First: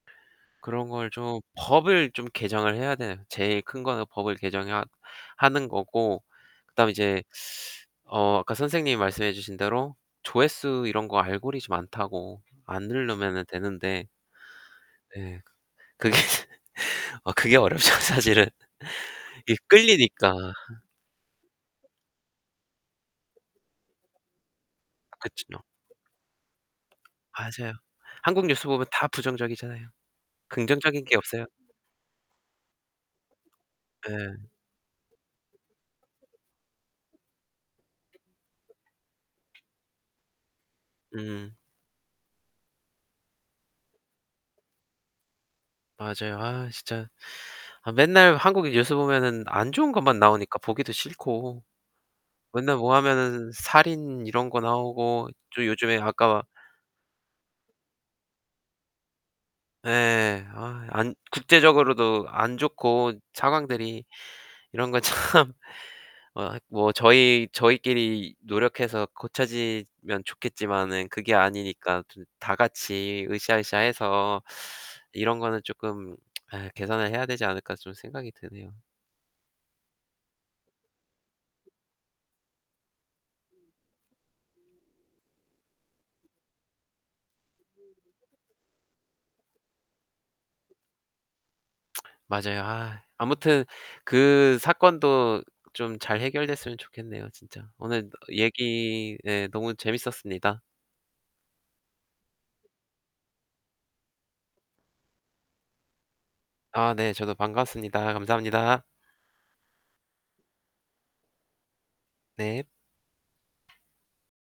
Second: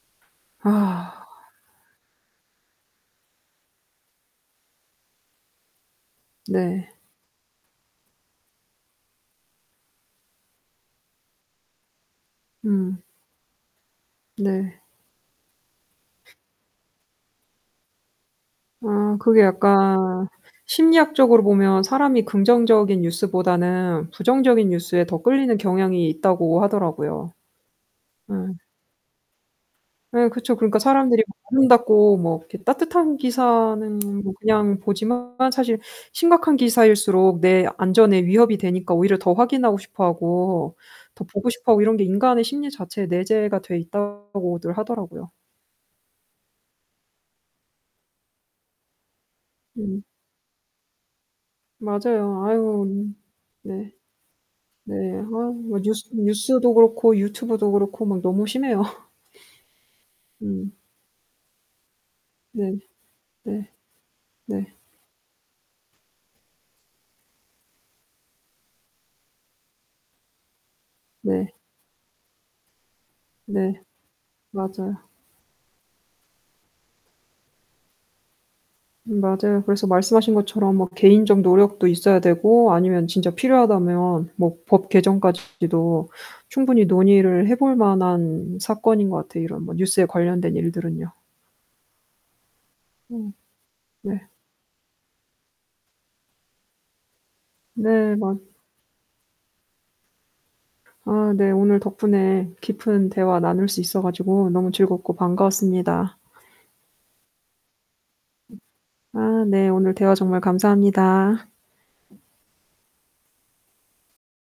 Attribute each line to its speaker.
Speaker 1: 그런 걸
Speaker 2: 우와.
Speaker 1: 좀 법을 좀 개정을 해야 돼요. 제일 큰 거는 법을 개정해야 하는 거고
Speaker 2: 네.
Speaker 1: 그다음에 이제 어 아까 선생님이 말씀해 주신 대로 조회수 이런 거 알고리즘 안 타고 안
Speaker 2: 음.
Speaker 1: 누르면은 되는데
Speaker 2: 네.
Speaker 1: 네 그게 아 그게 어렵죠. 사실은
Speaker 2: 아 그게
Speaker 1: 이게
Speaker 2: 약간
Speaker 1: 끌리니까.
Speaker 2: 심리학적으로 보면 사람이 긍정적인 뉴스보다는 부정적인 뉴스에 더
Speaker 1: 그쵸.
Speaker 2: 끌리는 경향이 있다고 하더라고요.
Speaker 1: 맞아요. 한국
Speaker 2: 응.
Speaker 1: 뉴스 보면 다 부정적이잖아요.
Speaker 2: 네 그쵸. 그러니까
Speaker 1: 긍정적인 게
Speaker 2: 사람들이 막
Speaker 1: 없어요.
Speaker 2: 아름답고 뭐 이렇게 따뜻한 기사는 뭐
Speaker 1: 네.
Speaker 2: 그냥 보지만 사실 심각한 기사일수록 내 안전에 위협이 되니까 오히려 더 확인하고 싶어 하고 더 보고
Speaker 1: 음.
Speaker 2: 싶어 하고 이런 게 인간의 심리 자체에 내재가 돼 있다고들 하더라고요.
Speaker 1: 맞아요. 아 진짜 아 맨날 한국 뉴스 보면은 안 좋은
Speaker 2: 음.
Speaker 1: 것만 나오니까 보기도 싫고
Speaker 2: 맞아요.
Speaker 1: 맨날
Speaker 2: 아유
Speaker 1: 뭐 하면은
Speaker 2: 네.
Speaker 1: 살인 이런 거
Speaker 2: 네 아이
Speaker 1: 나오고 또
Speaker 2: 뭐
Speaker 1: 요즘에
Speaker 2: 뉴스
Speaker 1: 아까
Speaker 2: 뉴스도 그렇고 유튜브도 그렇고 막 너무 심해요.
Speaker 1: 예.
Speaker 2: 음.
Speaker 1: 아이 안 국제적으로도 안
Speaker 2: 네.
Speaker 1: 좋고
Speaker 2: 네.
Speaker 1: 상황들이.
Speaker 2: 네.
Speaker 1: 이런 거 참 어 아이 뭐 저희 저희끼리 노력해서 고쳐지면 좋겠지만은 그게
Speaker 2: 네.
Speaker 1: 아니니까 좀 다 같이 으쌰, 으쌰
Speaker 2: 네
Speaker 1: 해서
Speaker 2: 맞아요.
Speaker 1: 이런 거는 쪼끔 아이 개선을 해야 되지 않을까 좀 생각이 드네요.
Speaker 2: 음 맞아요. 그래서 말씀하신 것처럼 막 개인적 노력도 있어야 되고 아니면 진짜 필요하다면 뭐 법 개정까지도 충분히 논의를 해 볼 만한 사건인 것 같아요 이런 뭐 뉴스에 관련된 일들은요.
Speaker 1: 맞아요. 아이
Speaker 2: 음.
Speaker 1: 아무튼
Speaker 2: 네.
Speaker 1: 그 사건도 좀 잘 해결됐으면 좋겠네요 진짜. 오늘
Speaker 2: 네 맞
Speaker 1: 얘기 예 너무 재밌었습니다.
Speaker 2: 아 네 오늘 덕분에 깊은 대화 나눌 수 있어 가지고 너무 즐겁고 반가웠습니다.
Speaker 1: 아 네 저도 반가웠습니다. 감사합니다.
Speaker 2: 아 네 오늘 대화 정말 감사합니다.
Speaker 1: 네.